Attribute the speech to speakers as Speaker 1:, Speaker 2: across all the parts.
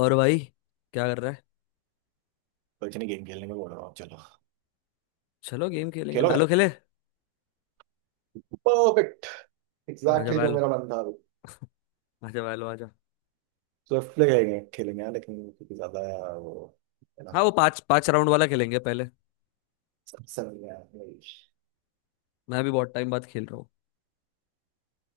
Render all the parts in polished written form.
Speaker 1: और भाई क्या कर रहा है।
Speaker 2: कुछ नहीं। गेम खेलने को बोल रहा हूँ। चलो
Speaker 1: चलो गेम खेलेंगे
Speaker 2: खेलोगे?
Speaker 1: वैलो खेले।
Speaker 2: परफेक्ट।
Speaker 1: आजा
Speaker 2: एग्जैक्टली जो
Speaker 1: वैलो,
Speaker 2: मेरा मन था अभी।
Speaker 1: आजा वैलो आजा।
Speaker 2: स्विफ्ट प्ले खेलेंगे खेलेंगे यार, लेकिन क्योंकि ज्यादा यार वो, है ना?
Speaker 1: हाँ, वो 5 5 राउंड वाला खेलेंगे पहले।
Speaker 2: सबसे बढ़िया English।
Speaker 1: मैं भी बहुत टाइम बाद खेल रहा हूँ।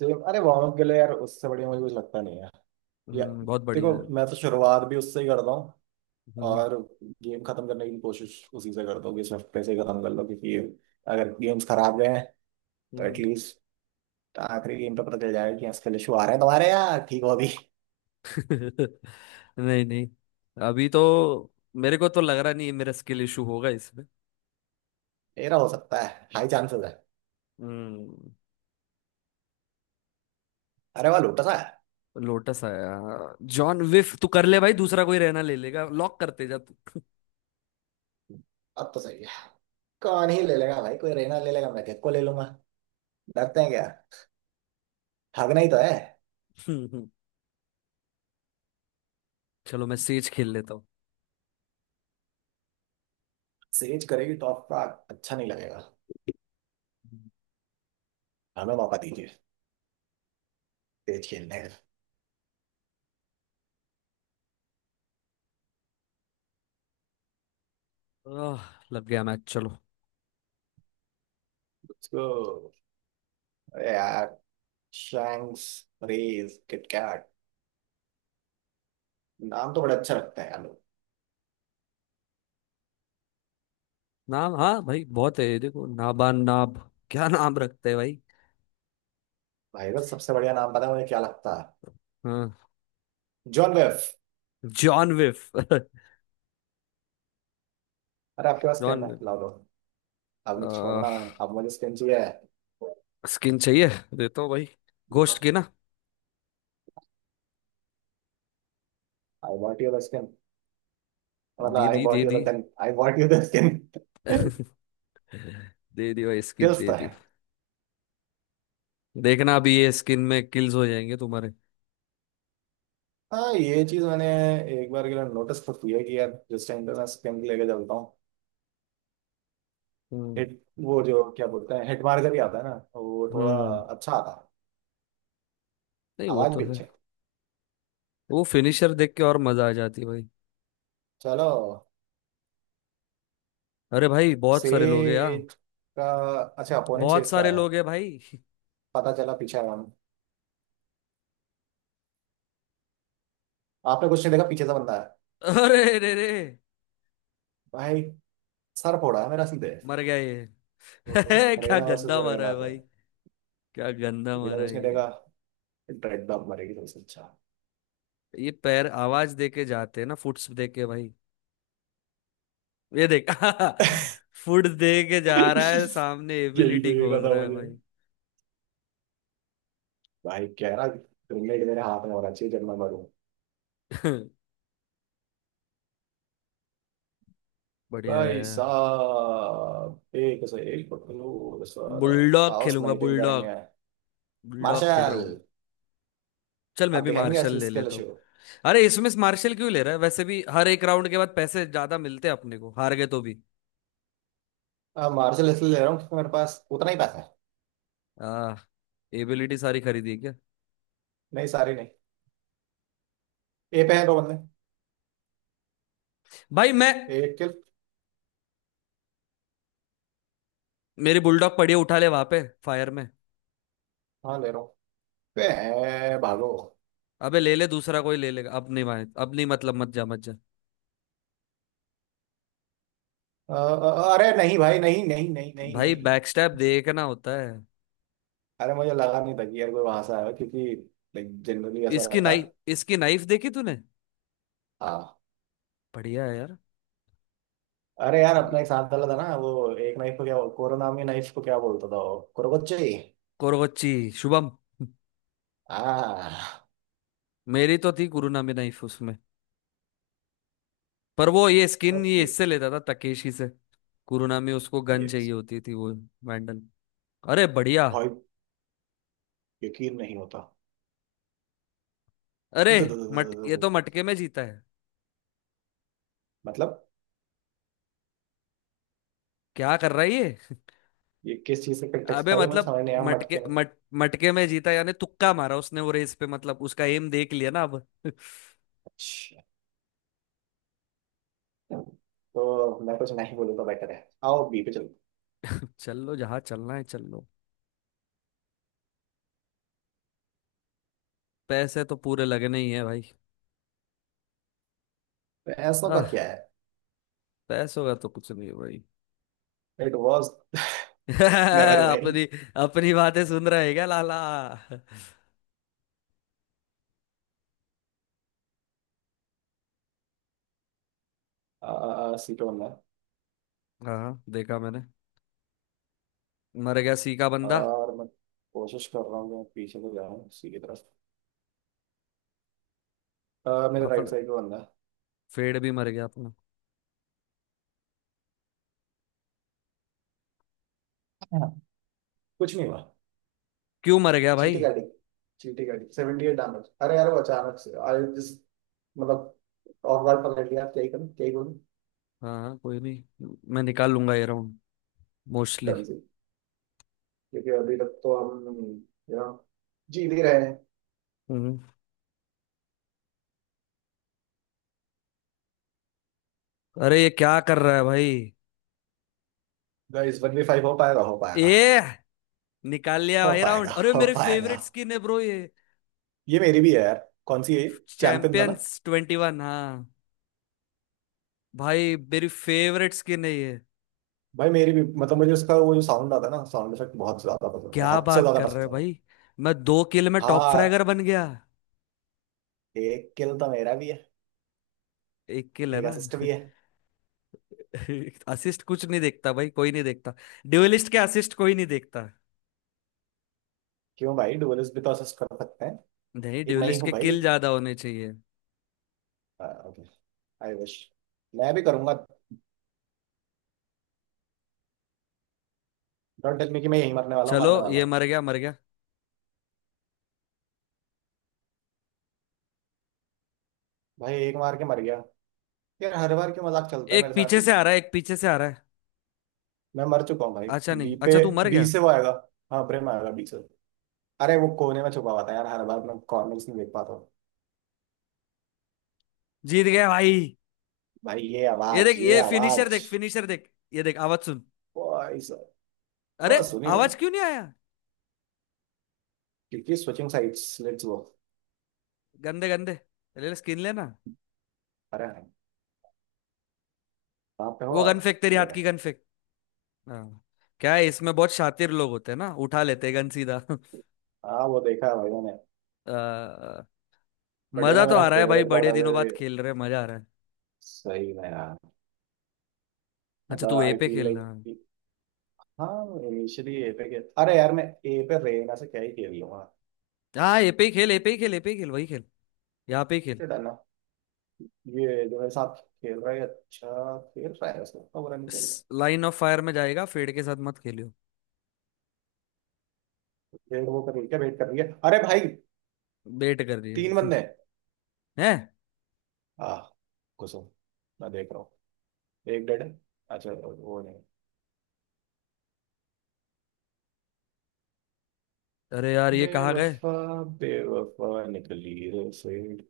Speaker 2: चलो। अरे वार्म अप के लिए यार उससे बढ़िया मुझे कुछ लगता नहीं है। या
Speaker 1: बहुत बढ़िया
Speaker 2: देखो,
Speaker 1: है।
Speaker 2: मैं तो शुरुआत भी उससे ही करता हूँ
Speaker 1: हम्म।
Speaker 2: और गेम खत्म करने की कोशिश उसी से करता हूँ कि स्विफ्ट प्ले से ही खत्म कर लो, क्योंकि अगर गेम्स खराब गए हैं तो
Speaker 1: हम्म।
Speaker 2: एटलीस्ट आखिरी गेम पे पता चल जाएगा कि इसके इशू आ रहे हैं तुम्हारे। यार ठीक हो अभी?
Speaker 1: नहीं नहीं, अभी तो मेरे को तो लग रहा नहीं है मेरा स्किल इशू होगा इसमें।
Speaker 2: मेरा हो सकता है, हाई चांसेस है।
Speaker 1: हम्म।
Speaker 2: अरे वाह लोटा सा।
Speaker 1: लोटस आया। जॉन विफ तू कर ले भाई, दूसरा कोई रहना ले लेगा, लॉक करते जा तू।
Speaker 2: अब तो सही है। कौन ही ले लेगा भाई? कोई रहना ले लेगा, मैं किसको को ले लूंगा। डरते हैं क्या? भागना ही तो है।
Speaker 1: चलो मैं सेज खेल लेता हूँ।
Speaker 2: सेज करेगी टॉप का, अच्छा नहीं लगेगा। हमें मौका दीजिए तेज खेलने का।
Speaker 1: आह, लग गया मैच। चलो
Speaker 2: उसको, अरे यार शैंक्स, रेज, किटकैट, नाम तो बड़ा अच्छा रखते हैं यार लोग।
Speaker 1: नाम, हाँ भाई बहुत है, ये देखो नाबान नाब क्या नाम रखते हैं भाई।
Speaker 2: भाई का सबसे बढ़िया नाम पता है मुझे क्या लगता है?
Speaker 1: हाँ।
Speaker 2: जॉन वेफ।
Speaker 1: जॉन विफ।
Speaker 2: अरे आपके पास
Speaker 1: जॉन
Speaker 2: स्किन है,
Speaker 1: विफ।
Speaker 2: लाओ लो। अब नहीं
Speaker 1: आ,
Speaker 2: छोड़ना मैं। अब मुझे स्किन चाहिए।
Speaker 1: स्किन चाहिए, देता हूँ भाई, गोश्त की ना।
Speaker 2: I want your skin. मतलब
Speaker 1: दे
Speaker 2: आई
Speaker 1: दी दे
Speaker 2: वॉन्ट
Speaker 1: दी,
Speaker 2: your gun, I want your skin.
Speaker 1: दे दी भाई स्किन
Speaker 2: स्किल्स
Speaker 1: दे
Speaker 2: तो
Speaker 1: दी।
Speaker 2: है।
Speaker 1: देखना अभी ये स्किन में किल्स हो जाएंगे तुम्हारे।
Speaker 2: हाँ ये चीज मैंने एक बार के लिए नोटिस तो की है कि यार जिस टाइम पे मैं स्पिन लेके चलता हूँ,
Speaker 1: हम्म।
Speaker 2: हिट, वो जो क्या बोलते हैं हिट मार्कर ही आता है ना, तो वो थोड़ा
Speaker 1: हम्म।
Speaker 2: अच्छा आता है।
Speaker 1: नहीं, वो
Speaker 2: आवाज
Speaker 1: तो
Speaker 2: भी
Speaker 1: है।
Speaker 2: अच्छी है।
Speaker 1: वो फिनिशर देख के और मजा आ जाती है भाई।
Speaker 2: चलो।
Speaker 1: अरे भाई बहुत सारे लोग हैं यार।
Speaker 2: सेज का अच्छा अपोनेंट,
Speaker 1: बहुत
Speaker 2: सेज का
Speaker 1: सारे
Speaker 2: आया।
Speaker 1: लोग हैं भाई।
Speaker 2: पता चला पीछे आया हूँ। आपने कुछ नहीं देखा, पीछे से बंदा है
Speaker 1: अरे रे रे,
Speaker 2: भाई। सर फोड़ा है मेरा सीधे।
Speaker 1: मर गया ये।
Speaker 2: ओहो।
Speaker 1: क्या
Speaker 2: रेना वर्सेस
Speaker 1: गंदा मारा
Speaker 2: रेना
Speaker 1: है
Speaker 2: पे।
Speaker 1: भाई। क्या गंदा
Speaker 2: बिना
Speaker 1: मारा
Speaker 2: कुछ
Speaker 1: है
Speaker 2: नहीं देखा।
Speaker 1: ये।
Speaker 2: ड्रेड डॉग मरेगी सबसे अच्छा।
Speaker 1: ये पैर आवाज दे के जाते हैं ना, फुट्स दे के भाई। ये देख फुट दे के जा रहा है, सामने
Speaker 2: यही
Speaker 1: एबिलिटी
Speaker 2: देख रहा
Speaker 1: खोल
Speaker 2: था
Speaker 1: रहा है
Speaker 2: मुझे।
Speaker 1: भाई।
Speaker 2: भाई कह रहा ग्रेनेड मेरे हाथ में होना चाहिए जब मैं मरूं।
Speaker 1: बढ़िया है
Speaker 2: भाई
Speaker 1: यार।
Speaker 2: साहब एक से एक पकड़ो सर।
Speaker 1: बुलडॉग
Speaker 2: आओ
Speaker 1: खेलूंगा
Speaker 2: स्नाइपिंग
Speaker 1: बुलडॉग।
Speaker 2: करेंगे,
Speaker 1: बुलडॉग खेल रहा
Speaker 2: मार्शल।
Speaker 1: हूँ। चल, मैं
Speaker 2: आप
Speaker 1: भी
Speaker 2: दिखाएंगे
Speaker 1: मार्शल
Speaker 2: असली
Speaker 1: ले
Speaker 2: स्किल
Speaker 1: लेता हूँ।
Speaker 2: शो।
Speaker 1: अरे, इसमें मार्शल क्यों ले रहा है, वैसे भी हर एक राउंड के बाद पैसे ज्यादा मिलते हैं अपने को, हार गए तो भी।
Speaker 2: अब मार्शल इसलिए ले रहा हूँ क्योंकि मेरे पास उतना ही पैसा है।
Speaker 1: आ एबिलिटी सारी खरीदी है क्या।
Speaker 2: नहीं, सारी नहीं। ए पे है दो बंदे,
Speaker 1: भाई मैं,
Speaker 2: एक किल।
Speaker 1: मेरी बुलडॉग पड़ी है, उठा ले वहां पे फायर में।
Speaker 2: हाँ ले रहा हूँ। पे है, भागो।
Speaker 1: अबे ले ले, दूसरा कोई ले लेगा, अब नहीं भाई अब नहीं, मतलब मत जा मत जा।
Speaker 2: अरे नहीं भाई, नहीं नहीं नहीं नहीं
Speaker 1: भाई
Speaker 2: नहीं।
Speaker 1: बैकस्टैप देखना होता है।
Speaker 2: अरे मुझे लगा नहीं था कि यार कोई वहां से आया हो, क्योंकि जनरली ऐसा
Speaker 1: इसकी
Speaker 2: रहता
Speaker 1: नाइफ,
Speaker 2: है।
Speaker 1: इसकी नाइफ देखी तूने।
Speaker 2: हाँ।
Speaker 1: बढ़िया है यार।
Speaker 2: अरे यार
Speaker 1: ये-
Speaker 2: अपना एक साथ डाला था ना वो, एक नाइफ को क्या कोरोना में नाइफ को क्या बोलता था वो, कुरोकोच्ची।
Speaker 1: कोरगोच्ची। शुभम,
Speaker 2: आ
Speaker 1: मेरी तो थी कुरुनामी नाइफ उसमें। पर वो ये स्किन ये
Speaker 2: ओके।
Speaker 1: इससे लेता था, तकेशी से। कुरुनामी उसको गन
Speaker 2: ये
Speaker 1: चाहिए होती थी वो। वैंडल। अरे बढ़िया।
Speaker 2: भाई, यकीन नहीं होता।
Speaker 1: अरे
Speaker 2: द- द- द-
Speaker 1: मट,
Speaker 2: द- द-
Speaker 1: ये तो
Speaker 2: द-
Speaker 1: मटके में जीता है।
Speaker 2: मतलब
Speaker 1: क्या कर रहा है ये।
Speaker 2: ये किस चीज का कंटेक्स्ट
Speaker 1: अबे
Speaker 2: था जो मुझे
Speaker 1: मतलब,
Speaker 2: समझ नहीं आया,
Speaker 1: मटके
Speaker 2: मटके में?
Speaker 1: मट मटके में जीता यानी तुक्का मारा उसने वो रेस पे, मतलब उसका एम देख लिया ना अब।
Speaker 2: अच्छा, तो मैं कुछ नहीं बोलूंगा, बेटर है। आओ बी पे चलो।
Speaker 1: चल लो जहाँ चलना है चल लो। पैसे तो पूरे लगने ही है भाई।
Speaker 2: तो ऐसा का
Speaker 1: आह
Speaker 2: क्या है?
Speaker 1: पैसों का तो कुछ नहीं है भाई।
Speaker 2: इट वाज, नेवर
Speaker 1: अपनी
Speaker 2: माइंड।
Speaker 1: अपनी बातें सुन रहे हैं क्या लाला।
Speaker 2: सी पे बनना है।
Speaker 1: हाँ देखा मैंने। मर गया सी का बंदा।
Speaker 2: और मैं कोशिश कर रहा हूँ कि मैं पीछे को जाऊँ सी की तरफ। मेरे राइट
Speaker 1: अपन
Speaker 2: साइड पे बनना
Speaker 1: फेड भी मर गया अपना।
Speaker 2: है। कुछ नहीं हुआ।
Speaker 1: क्यों मर गया भाई।
Speaker 2: चीटी गाड़ी, चीटी गाड़ी 78 डैमेज, अरे यार वो अचानक से आई जस्ट, मतलब ऑफ गार्ड पकड़ लिया, क्या ही करूं क्या ही बोलूं।
Speaker 1: हाँ हाँ कोई नहीं, मैं निकाल लूंगा ये राउंड, मोस्टली।
Speaker 2: डन सी, क्योंकि अभी तक तो हम यू नो जीत ही रहे हैं।
Speaker 1: हम्म। अरे ये क्या कर रहा है भाई।
Speaker 2: गाइस 1v5 हो पाएगा? हो पाएगा,
Speaker 1: ए, निकाल लिया
Speaker 2: हो
Speaker 1: भाई राउंड।
Speaker 2: पाएगा,
Speaker 1: अरे
Speaker 2: हो
Speaker 1: मेरे
Speaker 2: पाएगा।
Speaker 1: फेवरेट स्किन है ब्रो ये।
Speaker 2: ये मेरी भी है यार। कौन सी है? चैंपियंस है ना?
Speaker 1: चैंपियंस 21, हाँ। भाई मेरी फेवरेट स्किन है ये।
Speaker 2: भाई मेरी भी, मतलब मुझे उसका वो जो साउंड आता है ना, साउंड इफेक्ट बहुत ज्यादा पसंद है,
Speaker 1: क्या
Speaker 2: हद से
Speaker 1: बात
Speaker 2: ज्यादा
Speaker 1: कर रहे
Speaker 2: पसंद
Speaker 1: हो
Speaker 2: है भाई।
Speaker 1: भाई, मैं 2 किल में टॉप
Speaker 2: हाँ,
Speaker 1: फ्रैगर बन गया।
Speaker 2: एक किल तो मेरा भी है।
Speaker 1: 1 किल है
Speaker 2: एक
Speaker 1: ना।
Speaker 2: असिस्ट भी है।
Speaker 1: असिस्ट कुछ नहीं देखता भाई, कोई नहीं देखता। ड्यूलिस्ट के असिस्ट कोई नहीं देखता।
Speaker 2: क्यों भाई, डुअलिस्ट भी तो असिस्ट कर सकते हैं।
Speaker 1: नहीं,
Speaker 2: एक मैं ही
Speaker 1: ड्यूलिस्ट
Speaker 2: हूँ
Speaker 1: के
Speaker 2: भाई।
Speaker 1: किल ज्यादा होने चाहिए।
Speaker 2: जी। आई विश मैं भी करूंगा। डोंट टेल मी कि मैं यही मरने वाला हूँ, मरने
Speaker 1: चलो
Speaker 2: वाला
Speaker 1: ये
Speaker 2: हूँ।
Speaker 1: मर गया मर गया।
Speaker 2: भाई एक मार के मर गया। यार हर बार क्यों मजाक चलता है
Speaker 1: एक
Speaker 2: मेरे साथ
Speaker 1: पीछे
Speaker 2: ही।
Speaker 1: से आ रहा है, एक पीछे से आ रहा है।
Speaker 2: मैं मर चुका हूँ भाई।
Speaker 1: अच्छा,
Speaker 2: बी
Speaker 1: नहीं,
Speaker 2: पे,
Speaker 1: अच्छा तू मर
Speaker 2: बी
Speaker 1: गया।
Speaker 2: से वो आएगा। हाँ, प्रेम आएगा बी से। अरे वो कोने में छुपा हुआ था यार, हर बार मैं कॉर्नर्स नहीं देख पाता हूँ।
Speaker 1: जीत गया भाई।
Speaker 2: भाई ये
Speaker 1: ये
Speaker 2: आवाज,
Speaker 1: देख,
Speaker 2: ये
Speaker 1: ये फिनिशर
Speaker 2: आवाज।
Speaker 1: देख, फिनिशर देख, ये देख आवाज सुन।
Speaker 2: भाई साहब।
Speaker 1: अरे,
Speaker 2: हाँ सुनी मैंने।
Speaker 1: आवाज क्यों नहीं आया।
Speaker 2: क्योंकि स्विचिंग साइट्स, लेट्स गो।
Speaker 1: गंदे गंदे। ले ले स्किन लेना।
Speaker 2: अरे हाँ, कहाँ पे हो
Speaker 1: वो गन
Speaker 2: आप?
Speaker 1: फेंक, तेरी
Speaker 2: ये
Speaker 1: हाथ
Speaker 2: रहे।
Speaker 1: की गन फेंक। हाँ। क्या है इसमें बहुत शातिर लोग होते हैं ना, उठा लेते हैं गन सीधा।
Speaker 2: हाँ वो देखा है भाई मैंने।
Speaker 1: अ,
Speaker 2: बट
Speaker 1: मजा तो
Speaker 2: मेरा
Speaker 1: आ रहा है भाई,
Speaker 2: फेवरेट पार्ट
Speaker 1: बड़े
Speaker 2: अभी
Speaker 1: दिनों बाद
Speaker 2: भी-
Speaker 1: खेल रहे हैं, मजा आ रहा है।
Speaker 2: सही में यार।
Speaker 1: अच्छा
Speaker 2: मतलब
Speaker 1: तू ए
Speaker 2: आई
Speaker 1: पे
Speaker 2: फील
Speaker 1: खेल
Speaker 2: लाइक,
Speaker 1: रहा है।
Speaker 2: हाँ इनिशियली ए पे खेल। अरे यार मैं ए पे रेना से क्या ही खेल लूंगा।
Speaker 1: हाँ ए पे ही खेल, ए पे ही खेल, ए पे ही खेल वही खेल। यहाँ पे ही खेल।
Speaker 2: ये डालना। ये जो मेरे साथ खेल रहा है अच्छा खेल रहा है, उसको, इतना बुरा नहीं खेल रहा।
Speaker 1: लाइन ऑफ फायर में जाएगा, फेड के साथ मत खेलियो।
Speaker 2: वेट, वो कर रही है क्या? वेट कर रही है? अरे भाई,
Speaker 1: बेट कर रही है।
Speaker 2: तीन बंदे हैं।
Speaker 1: हैं?
Speaker 2: आ घुसो। मैं देख रहा हूँ, एक डेड है। अच्छा वो नहीं।
Speaker 1: अरे यार ये कहाँ गए।
Speaker 2: बेवफा, बेवफा निकली रे फिर।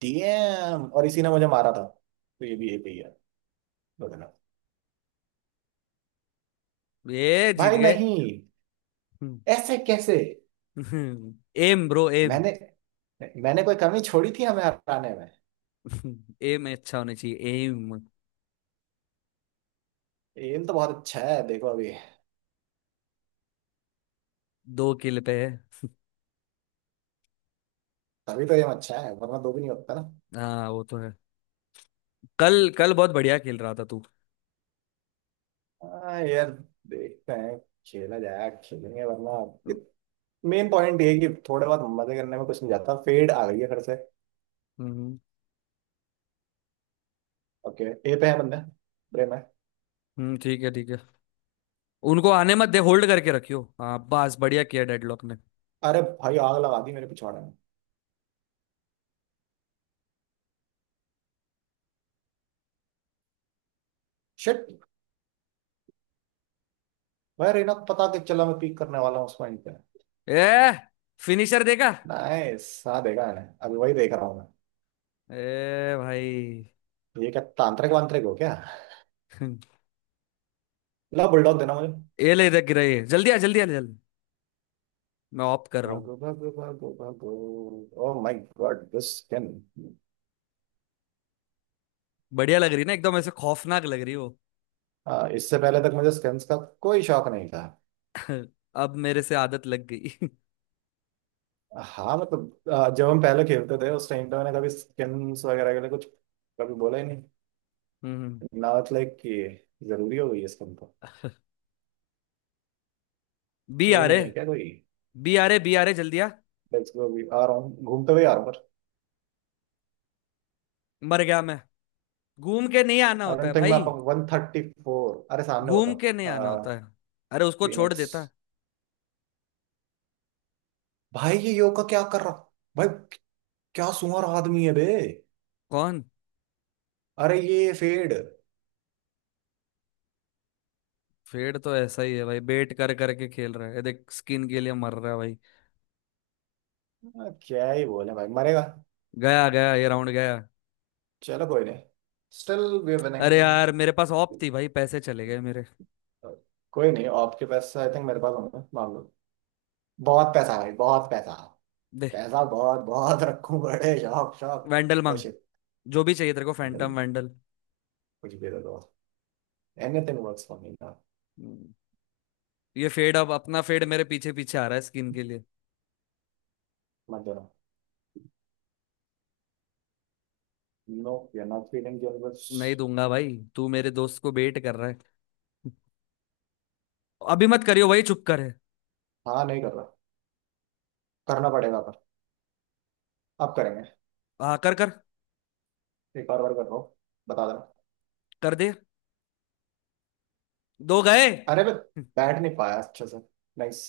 Speaker 2: डीएम, और इसी ने मुझे मारा था, तो ये भी ए पे ही है। बताना।
Speaker 1: ये जीत
Speaker 2: भाई
Speaker 1: गए।
Speaker 2: नहीं, ऐसे कैसे?
Speaker 1: M bro um.
Speaker 2: मैंने मैंने कोई कमी छोड़ी थी हमें हराने में?
Speaker 1: एम अच्छा होना चाहिए। एम
Speaker 2: एम तो बहुत अच्छा है देखो अभी।
Speaker 1: 2 किल पे है।
Speaker 2: तभी तो एम अच्छा है, वरना दो भी नहीं होता ना।
Speaker 1: हाँ वो तो है। कल कल बहुत बढ़िया खेल रहा था तू।
Speaker 2: हाँ यार, देखते हैं। खेला जाए खेलेंगे, वरना मेन पॉइंट ये है कि थोड़े बहुत मजे करने में कुछ नहीं जाता। फेड आ गई है घर से।
Speaker 1: हम्म।
Speaker 2: ओके। ए पे है बंदा, प्रेम है।
Speaker 1: ठीक है ठीक है। उनको आने मत दे, होल्ड करके रखियो। हाँ बस बढ़िया किया डेडलॉक ने।
Speaker 2: अरे भाई आग लगा दी मेरे पिछवाड़े में। शिट। भाई रेना को पता कि चला मैं पीक करने वाला हूँ उस पॉइंट पे।
Speaker 1: ए, फिनिशर देखा।
Speaker 2: नाइस, हाँ देखा मैंने, अभी वही देख रहा हूँ।
Speaker 1: ए भाई।
Speaker 2: मैं, ये क्या तांत्रिक वांत्रिक हो क्या? ला बुलडॉग देना मुझे।
Speaker 1: ए ले, इधर गिरा ये, जल्दी आ जल्दी आ जल्दी। मैं ऑफ कर रहा हूँ।
Speaker 2: भागो भागो भागो भागो। Oh my god, this skin.
Speaker 1: बढ़िया लग रही ना, एकदम ऐसे खौफनाक लग रही हो।
Speaker 2: इससे पहले तक मुझे स्किन्स का कोई शौक नहीं था।
Speaker 1: अब मेरे से आदत लग गई।
Speaker 2: हाँ मतलब जब हम पहले खेलते थे उस टाइम पे, मैंने कभी स्किन्स वगैरह के लिए कुछ कभी बोला ही नहीं।
Speaker 1: हम्म।
Speaker 2: नॉट लाइक कि जरूरी हो गई है स्किन तो।
Speaker 1: बी आ
Speaker 2: ये
Speaker 1: रहे,
Speaker 2: नहीं है क्या कोई?
Speaker 1: बी आ रहे, बी आ रहे जल्दी आ।
Speaker 2: लेट्स गो, अभी आ रहा हूँ, घूमते हुए आ रहा हूँ।
Speaker 1: मर गया मैं। घूम के नहीं आना
Speaker 2: पर
Speaker 1: होता है
Speaker 2: अनंत में आप
Speaker 1: भाई,
Speaker 2: 134, अरे सामने होता।
Speaker 1: घूम के नहीं आना होता है। अरे उसको छोड़
Speaker 2: फिनिक्स,
Speaker 1: देता।
Speaker 2: भाई ये योगा क्या कर रहा? भाई, क्या सुअर आदमी है बे।
Speaker 1: कौन।
Speaker 2: अरे ये फेड।
Speaker 1: फेड तो ऐसा ही है भाई, बेट कर करके खेल रहा है, ये देख स्किन के लिए मर रहा है भाई।
Speaker 2: क्या ही बोले भाई, मरेगा।
Speaker 1: गया गया ये राउंड गया।
Speaker 2: चलो कोई नहीं, स्टिल वी आर विनिंग।
Speaker 1: अरे यार, मेरे पास ऑप थी भाई, पैसे चले गए मेरे।
Speaker 2: कोई नहीं, आपके पास, आई थिंक मेरे पास होंगे, मान लो। बहुत पैसा है भाई, बहुत पैसा।
Speaker 1: दे।
Speaker 2: पैसा बहुत, बहुत रखूं, बड़े शौक
Speaker 1: वैंडल
Speaker 2: शौक। ओ
Speaker 1: मांग,
Speaker 2: शिट।
Speaker 1: जो भी चाहिए तेरे को,
Speaker 2: कुछ
Speaker 1: फैंटम वैंडल।
Speaker 2: भी दे दो। एनीथिंग वर्क्स फॉर मी ना।
Speaker 1: हम्म, ये फेड, अब अपना फेड मेरे पीछे पीछे आ रहा है स्किन के लिए।
Speaker 2: मत देना। No we are not feeling your बस।
Speaker 1: नहीं दूंगा भाई, तू मेरे दोस्त को बेट कर रहा है। अभी मत करियो भाई, चुप कर है।
Speaker 2: हाँ नहीं कर रहा। करना पड़ेगा पर, अब करेंगे।
Speaker 1: आ कर, कर,
Speaker 2: एक और बार कर रहा हूँ, बता देना।
Speaker 1: कर दे। दो गए।
Speaker 2: अरे मैं बैठ नहीं पाया अच्छे से। नाइस,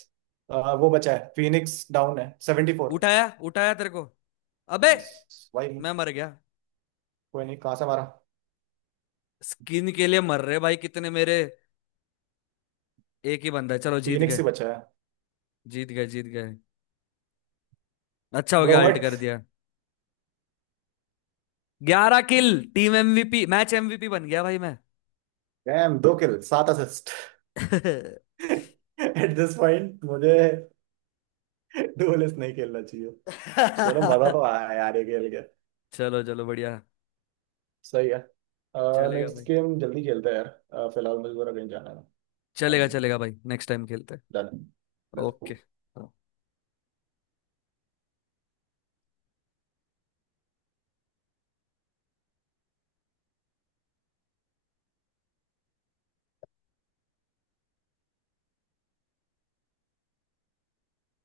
Speaker 2: वो बचा है, फिनिक्स डाउन है 74।
Speaker 1: उठाया, उठाया तेरे को। अबे
Speaker 2: नाइस। भाई
Speaker 1: मैं मर गया।
Speaker 2: कोई नहीं, कहाँ से मारा?
Speaker 1: स्किन के लिए मर रहे भाई कितने मेरे। एक ही बंदा है, चलो जीत
Speaker 2: फिनिक्स
Speaker 1: गए।
Speaker 2: ही बचा है।
Speaker 1: जीत गए जीत गए। अच्छा हो गया,
Speaker 2: ब्रो,
Speaker 1: अल्ट कर दिया। 11 किल। टीम एमवीपी, मैच एमवीपी बन गया भाई मैं।
Speaker 2: डैम, दो किल सात असिस्ट। एट दिस पॉइंट मुझे डुएलिस्ट नहीं खेलना चाहिए। चलो मजा तो आया यार ये खेल के।
Speaker 1: चलो चलो बढ़िया।
Speaker 2: सही है।
Speaker 1: चलेगा
Speaker 2: नेक्स्ट
Speaker 1: भाई।
Speaker 2: गेम जल्दी खेलते हैं यार। फिलहाल मुझे जरा कहीं जाना है।
Speaker 1: चलेगा चलेगा भाई, नेक्स्ट टाइम खेलते हैं।
Speaker 2: Done,
Speaker 1: okay.
Speaker 2: बिल्कुल।